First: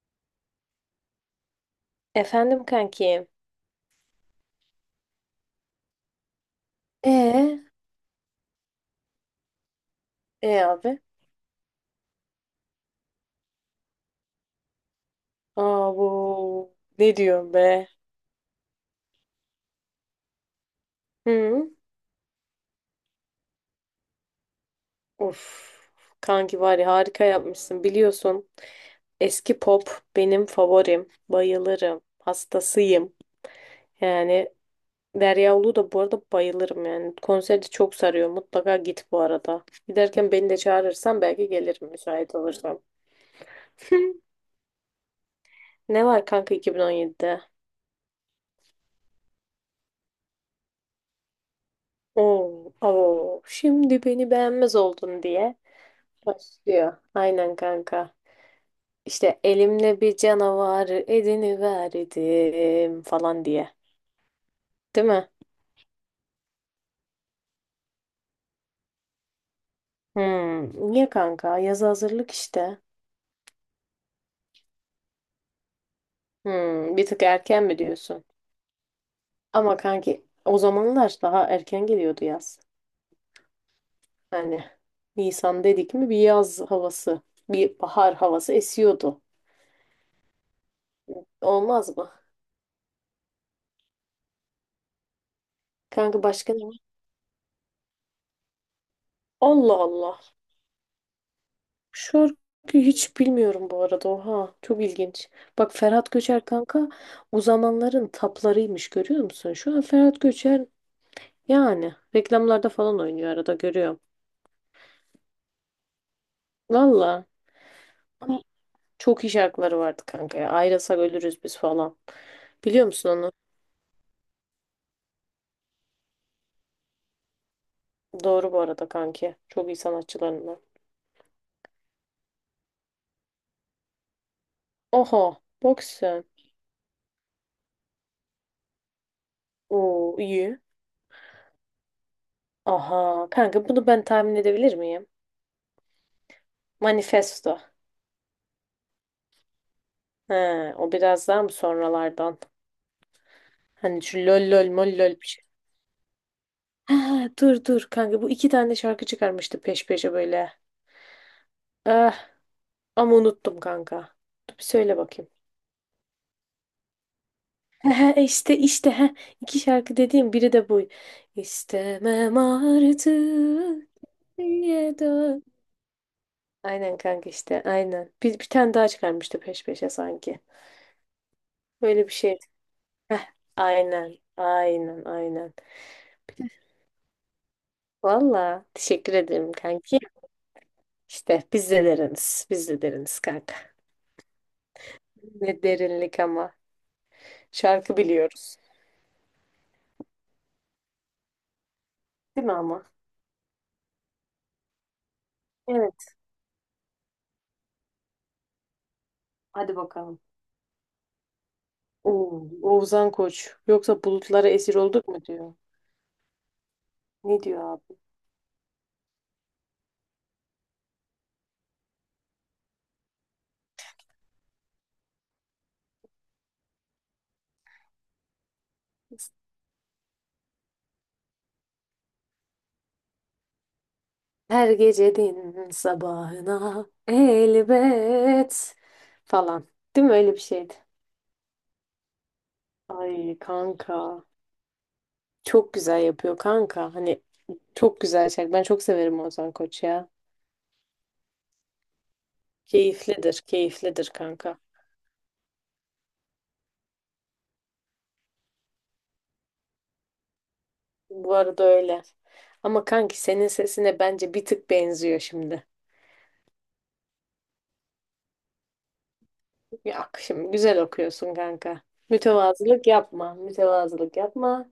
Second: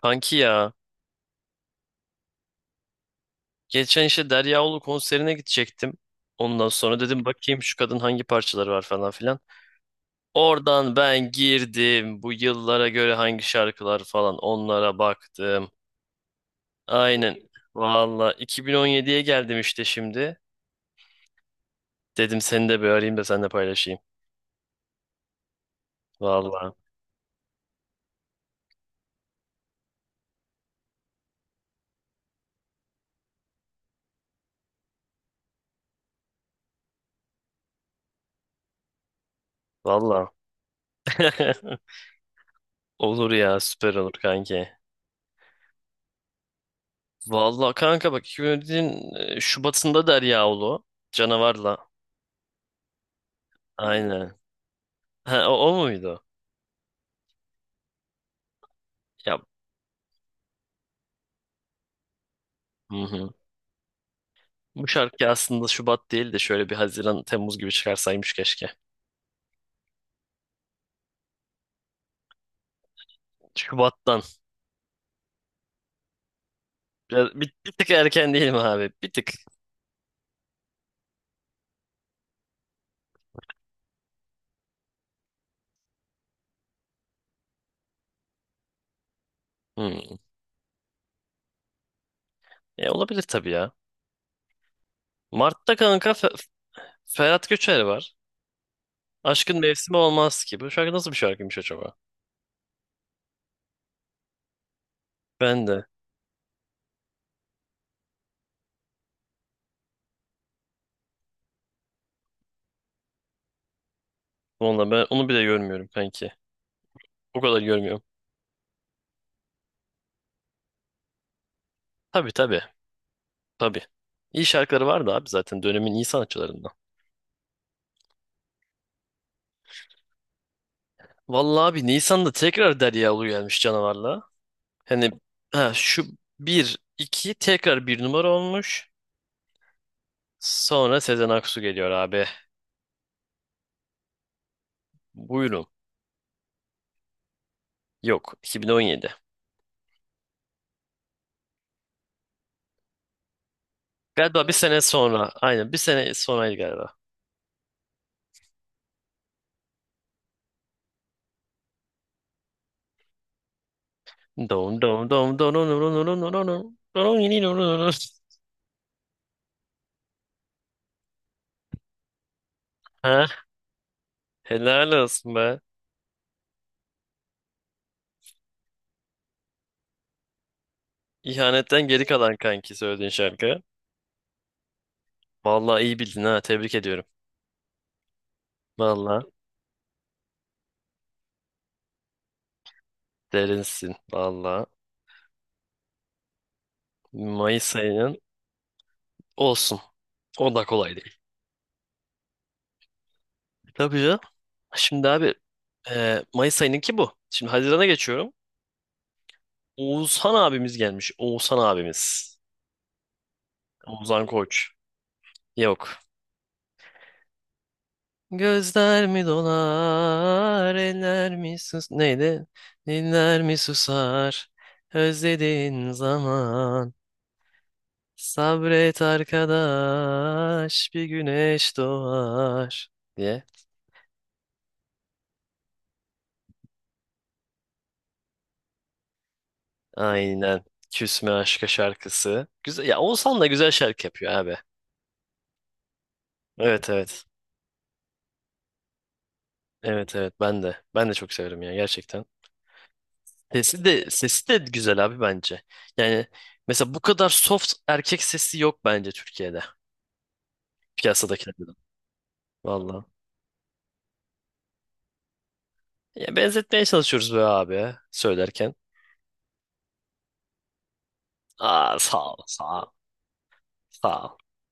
Kanki ya. Efendim kanki. Geçen işte Derya Ulu konserine gidecektim. Ondan sonra dedim Ee, bakayım şu kadın hangi parçaları var falan filan. E Oradan abi. ben girdim. Bu yıllara göre hangi şarkılar falan onlara baktım. Aa bu ne Aynen. diyorum be? Valla 2017'ye geldim işte şimdi. Hı? Dedim seni de bir arayayım da seninle paylaşayım. Of. Kanki Valla. var ya, harika yapmışsın biliyorsun. Eski pop benim favorim. Bayılırım. Hastasıyım. Yani Derya Ulu da bu arada bayılırım yani. Konserde çok sarıyor. Mutlaka git bu arada. Valla. Giderken beni de çağırırsan belki gelirim müsait olursam. Olur ya, süper olur kanki. Ne var kanka 2017'de? Valla kanka bak 2017'nin Şubat'ında Derya Ulu. Canavarla. Oo, oo, şimdi beni Aynen. beğenmez oldun Ha, o, diye. o muydu? Başlıyor. Aynen kanka. Ya, İşte elimle bir canavarı hı ediniverdim hı. falan diye. Bu Değil şarkı mi? aslında Şubat değil de şöyle bir Haziran, Temmuz gibi çıkarsaymış keşke. Hmm. Niye kanka? Yazı hazırlık işte. Şubat'tan. Hmm. Bir tık Biraz, bir, erken bir mi tık diyorsun? erken değil mi abi? Bir tık. Ama kanki o zamanlar daha erken geliyordu yaz. Hani Nisan dedik mi bir yaz havası, bir bahar havası esiyordu. Hı. Olmaz mı? Olabilir tabii ya. Mart'ta kanka Kanka başka ne var? Ferhat Göçer var. Aşkın Allah mevsimi Allah. olmaz ki. Bu şarkı nasıl bir şarkıymış acaba? Şarkıyı hiç bilmiyorum bu arada. Oha, çok ilginç. Ben Bak de. Ferhat Göçer kanka o zamanların taplarıymış, görüyor musun? Şu an Ferhat Göçer yani reklamlarda falan oynuyor, arada görüyorum. Valla ben onu bile görmüyorum kanki. Valla O kadar görmüyorum. ama çok iyi şarkıları vardı kanka ya. Ayrılsak ölürüz biz falan. Tabii tabii. Biliyor musun onu? Tabii. İyi şarkıları vardı abi, zaten dönemin iyi sanatçılarından. Doğru bu arada kanki. Çok iyi sanatçılarından. Vallahi abi Nisan'da tekrar Derya Ulu gelmiş canavarla. Hani Oha, ha, bak şu sen. bir 2 tekrar bir numara olmuş. Oo iyi. Sonra Sezen Aksu geliyor abi. Aha kanka, bunu ben tahmin edebilir miyim? Buyurun. Manifesto. Yok, 2017. He, o biraz daha mı sonralardan? Hani şu lol Galiba bir lol sene mol lol bir sonra. şey. Aynen, bir sene sonraydı galiba. Ha, dur dur kanka, bu iki tane şarkı çıkarmıştı peş peşe böyle. Ah, ama unuttum kanka. Dur bir Dom söyle dom dom bakayım. dom dom dom dom dom dom dom yini dom dom dom. Ha, işte işte ha, iki şarkı dediğim biri de bu. İstemem Ha, artık helal niye olsun dön. be. Aynen kanka işte aynen. Bir tane daha çıkarmıştı peş peşe sanki. İhanetten geri Böyle bir kalan şey. kanki söylediğin Heh, şarkı. aynen aynen aynen. Vallahi iyi bildin ha, tebrik ediyorum. Valla teşekkür Vallahi ederim kanki. İşte biz de deriniz. Biz de deriniz kanka. derinsin. Vallahi Ne derinlik ama. Mayıs Şarkı ayının biliyoruz. olsun. O da kolay değil. Değil mi ama? Tabii ya. Şimdi abi Evet. Mayıs ayınınki bu. Şimdi Haziran'a geçiyorum. Hadi bakalım. Oğuzhan abimiz gelmiş. Oğuzhan abimiz. Oo, Oğuzhan Koç. Yoksa Oğuzhan bulutlara Koç. esir olduk mu diyor. Yok. Ne diyor abi? Gözler mi dolar, eller mi sus... Neydi? Diller mi susar, özlediğin zaman. Sabret arkadaş, bir güneş doğar diye. Her gecenin sabahına elbet falan. Değil mi, öyle bir Aynen. şeydi? Küsme aşka şarkısı. Güzel. Ya Ay Oğuzhan da güzel kanka. şarkı yapıyor abi. Çok güzel yapıyor Evet kanka. Hani evet. çok güzel şarkı. Ben çok severim Oğuzhan Koç ya. Evet evet, ben de. Ben de çok severim ya, gerçekten. Keyiflidir, Sesi de keyiflidir sesi kanka. de güzel abi bence. Yani mesela bu kadar soft erkek sesi yok bence Türkiye'de. Bu arada Piyasadakilerden. öyle. Ama Valla. kanki senin sesine bence bir tık benziyor şimdi. Ya, benzetmeye çalışıyoruz be abi söylerken. Yok, şimdi güzel okuyorsun kanka. Aa, sağ ol, sağ Mütevazılık ol, yapma. Mütevazılık sağ ol. yapma.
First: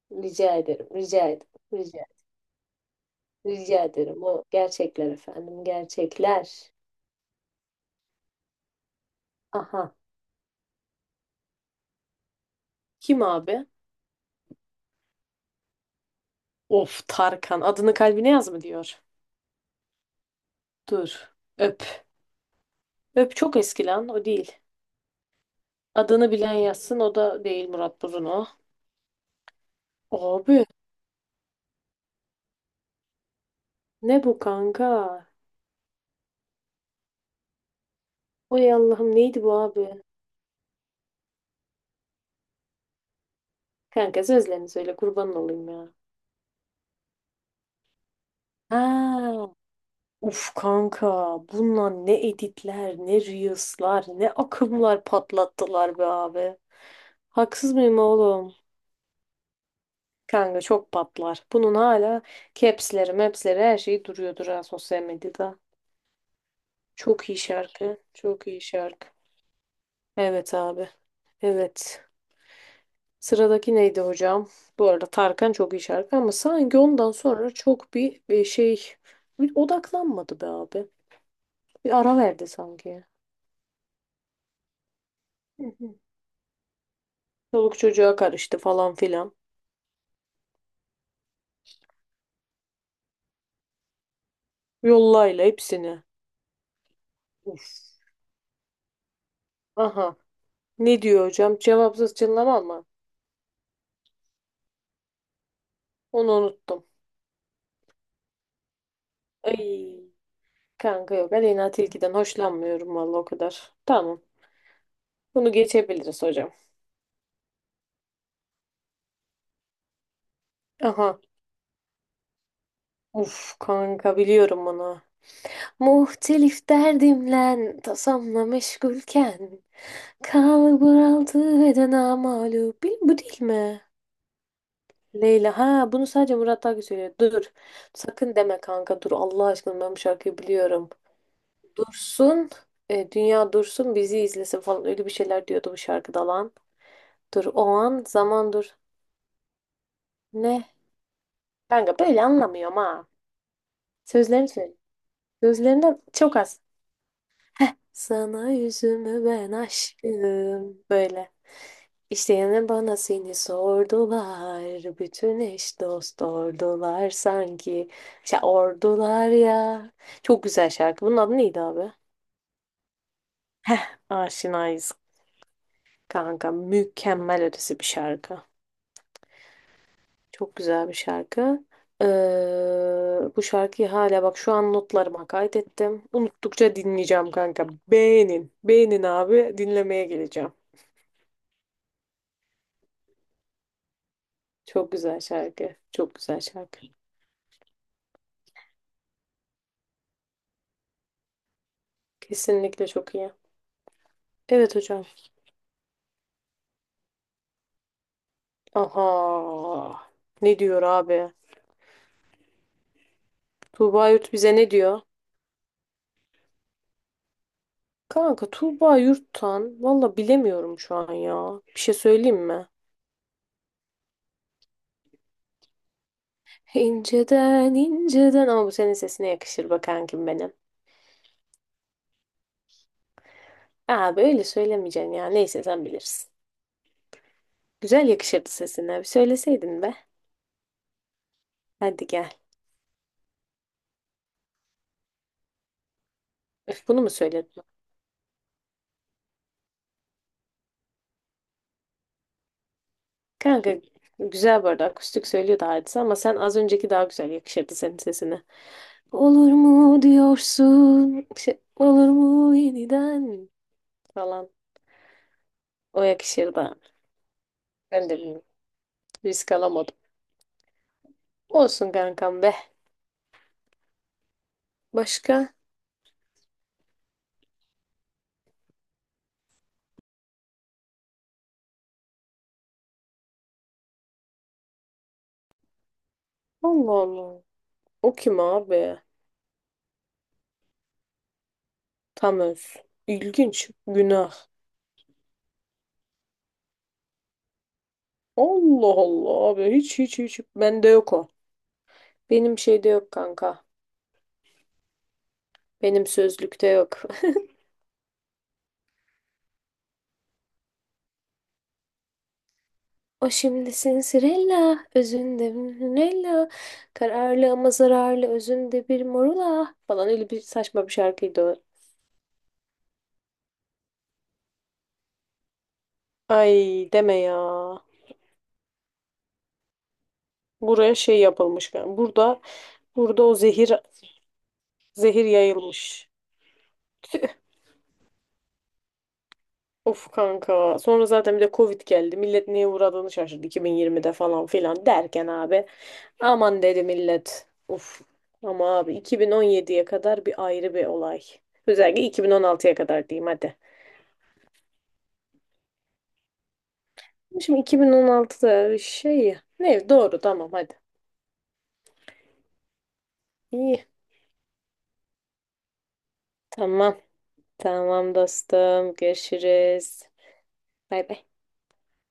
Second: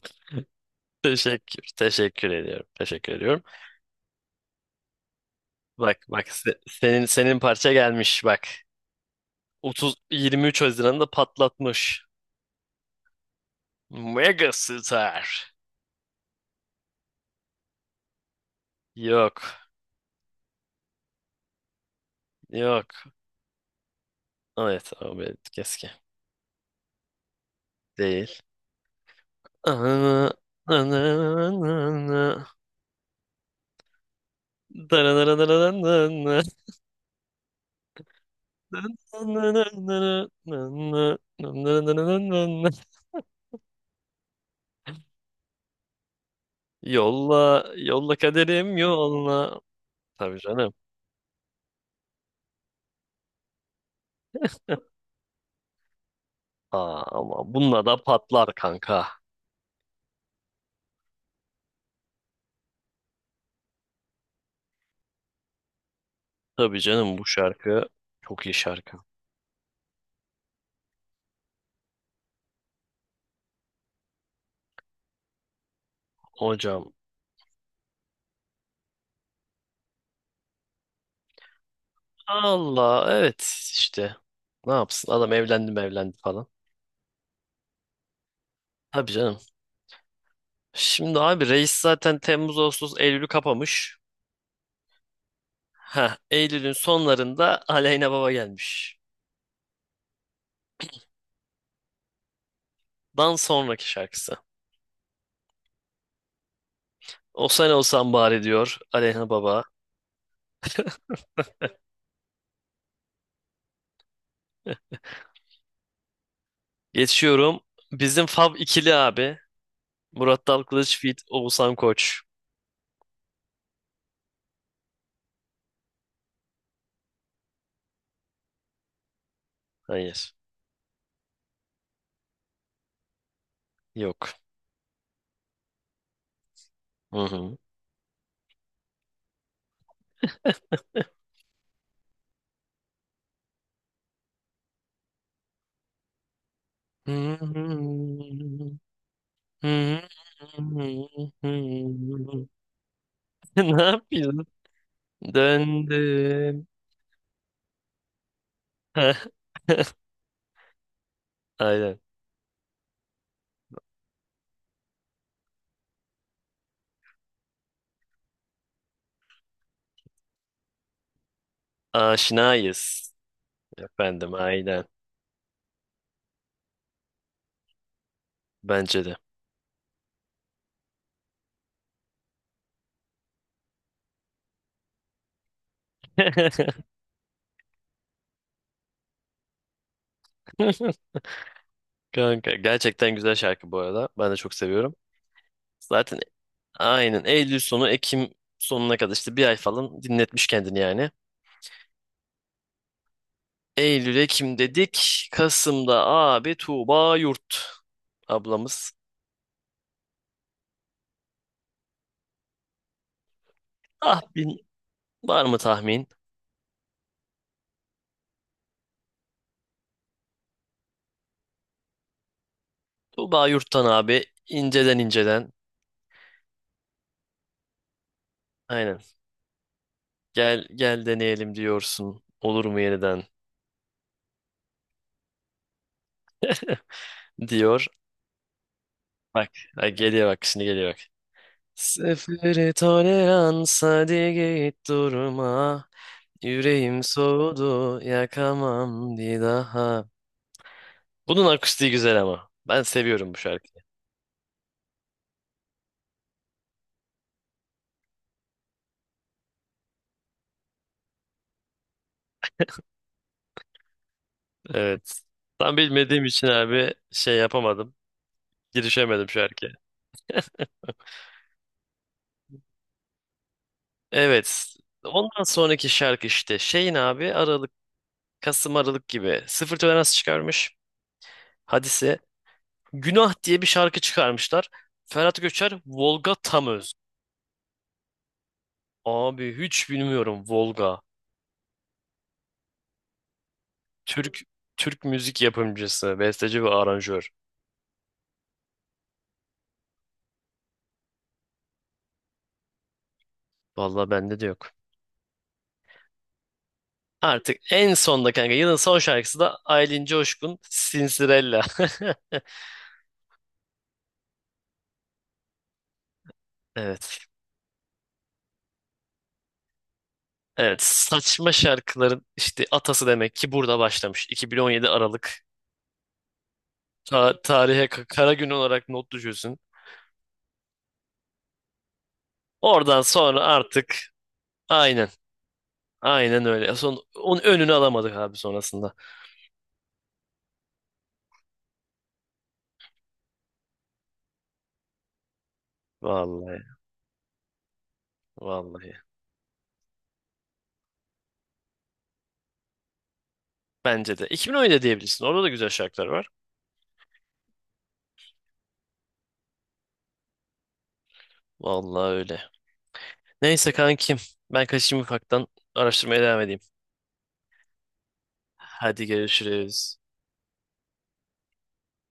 Rica ederim. Rica ederim. Teşekkür Rica, teşekkür ediyorum. Teşekkür ediyorum. rica ederim. O gerçekler efendim. Bak bak, Gerçekler. senin parça gelmiş bak. Aha. 30 23 Haziran'da patlatmış. Kim abi? Megastar. Of Tarkan. Adını kalbine yaz mı diyor. Yok. Dur. Öp. Yok. Öp çok eski lan. O değil. Evet abi, keskin. Adını bilen yazsın. O da değil. Murat Değil. Bruno. Abi. Ne bu kanka? Oy Allah'ım, neydi bu abi? Kanka sözlerini söyle, kurban olayım ya. Yolla, yolla kaderim Ha. yolla. Tabii Uf canım. kanka, bununla ne editler, ne reels'lar, ne akımlar patlattılar be abi. Aa, ama Haksız bununla da mıyım patlar oğlum? kanka. Kanka çok patlar. Bunun hala caps'leri maps'leri her şeyi duruyordur ha, sosyal medyada. Tabii canım, bu Çok iyi şarkı şarkı. çok Çok iyi iyi şarkı. şarkı. Evet abi. Evet. Sıradaki neydi hocam? Bu arada Tarkan çok iyi şarkı ama sanki Hocam ondan sonra çok bir şey, bir odaklanmadı be abi. Bir ara verdi sanki. Allah, evet işte, ne yapsın adam, evlendi mi evlendi falan. Çoluk çocuğa karıştı falan Tabii filan. canım. Şimdi abi reis zaten Temmuz, Ağustos, Eylül'ü kapamış. Yollayla hepsini. Ha, Eylül'ün sonlarında Uf. Aleyna Baba gelmiş. Aha. Ne diyor hocam? Cevapsız çınlama mı? Dan sonraki şarkısı. Onu unuttum. O sen olsan bari diyor Aleyna Baba. Ay. Kanka yok. Aleyna Tilki'den hoşlanmıyorum vallahi o kadar. Tamam. Bunu geçebiliriz hocam. Geçiyorum. Bizim Fab ikili abi. Murat Dal Kılıç feat. Aha. Oğuzhan Koç. Uf kanka, biliyorum bunu. Muhtelif derdimle tasamla meşgulken Hayır. kalbur altı beden amalu. Bil, bu değil mi? Yok. Leyla. Ha, bunu sadece Murat Akgül söylüyor. Dur. Hı Sakın deme kanka, dur. Allah aşkına ben bu şarkıyı biliyorum. Dursun. Dünya dursun bizi izlesin falan. Öyle bir şeyler diyordu bu şarkıda lan. hı. Dur o an zaman dur. Ne? Kanka böyle anlamıyorum ha. Ne yapıyorsun? Sözlerini söyle. Sözlerinden çok az. Döndüm. Heh. Sana yüzümü Heh, ben aşkım. Böyle. aynen. İşte yine bana seni sordular, bütün eş dost ordular sanki. İşte ordular ya. Çok güzel şarkı. Bunun adı neydi abi? Aşinayız. Heh, Efendim, aynen. Aşinayız kanka. Mükemmel ötesi bir şarkı. Bence de. Çok güzel bir şarkı. Ee, Bu şarkıyı hala bak şu an notlarıma kaydettim. Unuttukça dinleyeceğim kanka. Beğenin. Beğenin abi. Dinlemeye geleceğim. Kanka gerçekten güzel şarkı bu arada. Ben de çok Çok seviyorum. güzel şarkı. Çok Zaten güzel şarkı. aynen Eylül sonu Ekim sonuna kadar işte bir ay falan dinletmiş kendini yani. Kesinlikle çok iyi. Eylül Ekim Evet hocam. dedik. Kasım'da abi Tuğba Yurt ablamız. Aha. Ne diyor abi? Tuğba Yurt bize Tahmin, ne diyor? var mı tahmin? Kanka Tuğba Yurt'tan valla bilemiyorum şu an ya. Bir şey söyleyeyim mi? Tuğba Yurt'tan abi inceden inceden. İnceden inceden, ama bu senin Aynen. sesine yakışır be kankim benim. Gel gel deneyelim diyorsun. Olur mu yeniden Abi öyle söylemeyeceksin ya. Neyse sen bilirsin. diyor. Güzel yakışırdı sesine. Bir Bak, söyleseydin ha, be. geliyor bak, şimdi geliyor bak. Hadi gel. Sıfırı tolerans, hadi git durma. Öf, Yüreğim bunu mu söyledin? soğudu, yakamam bir daha. Bunun akustiği güzel ama. Ben seviyorum bu Kanka şarkıyı. güzel bu arada, akustik söylüyordu Hadise ama sen az önceki daha güzel yakışırdı senin sesine. Olur mu diyorsun? Şey, olur mu yeniden falan. Evet. Tam O bilmediğim için yakışır da. abi şey yapamadım. Ben de bilmiyorum. Girişemedim Risk şarkıya. alamadım. Olsun kankam be. Evet. Ondan Başka? sonraki şarkı işte şeyin abi Aralık, Kasım Aralık gibi sıfır tolerans çıkarmış. Hadise. Günah diye bir şarkı çıkarmışlar. Ferhat Göçer, Volga Tamöz. Allah Allah. O kim abi? Abi hiç bilmiyorum Volga. Tam öz. İlginç. Günah. Türk Türk müzik yapımcısı, besteci ve aranjör. Allah Allah abi. Hiç hiç hiç. Bende yok o. Benim şeyde yok kanka. Vallahi bende de yok. Benim sözlükte yok. Artık en sonda kanka yılın son şarkısı da Aylin Coşkun Sinsirella. O şimdi sinsirella. Özünde Nella. Evet. Kararlı ama zararlı özünde bir morula falan, öyle bir Evet, saçma bir şarkıydı saçma o. şarkıların işte atası demek ki burada başlamış. 2017 Aralık. Ay deme ya. Tarihe kara gün olarak not düşüyorsun. Buraya şey yapılmış. Burada Oradan burada o sonra zehir artık aynen, zehir yayılmış. aynen öyle. Son onun önünü alamadık abi sonrasında. Of kanka. Sonra zaten bir de Covid geldi. Millet neye uğradığını şaşırdı 2020'de falan filan derken abi. Aman Vallahi dedi millet. Of. Ama abi vallahi. 2017'ye kadar bir ayrı bir olay. Özellikle 2016'ya kadar diyeyim hadi. Bence de 2017 diyebilirsin. Orada da güzel şarkılar var. Şimdi 2016'da şey ne doğru tamam hadi. Vallahi öyle. Neyse İyi. kankim, ben kaçayım ufaktan araştırmaya devam edeyim. Tamam. Tamam dostum. Hadi görüşürüz. Görüşürüz. Bay bay.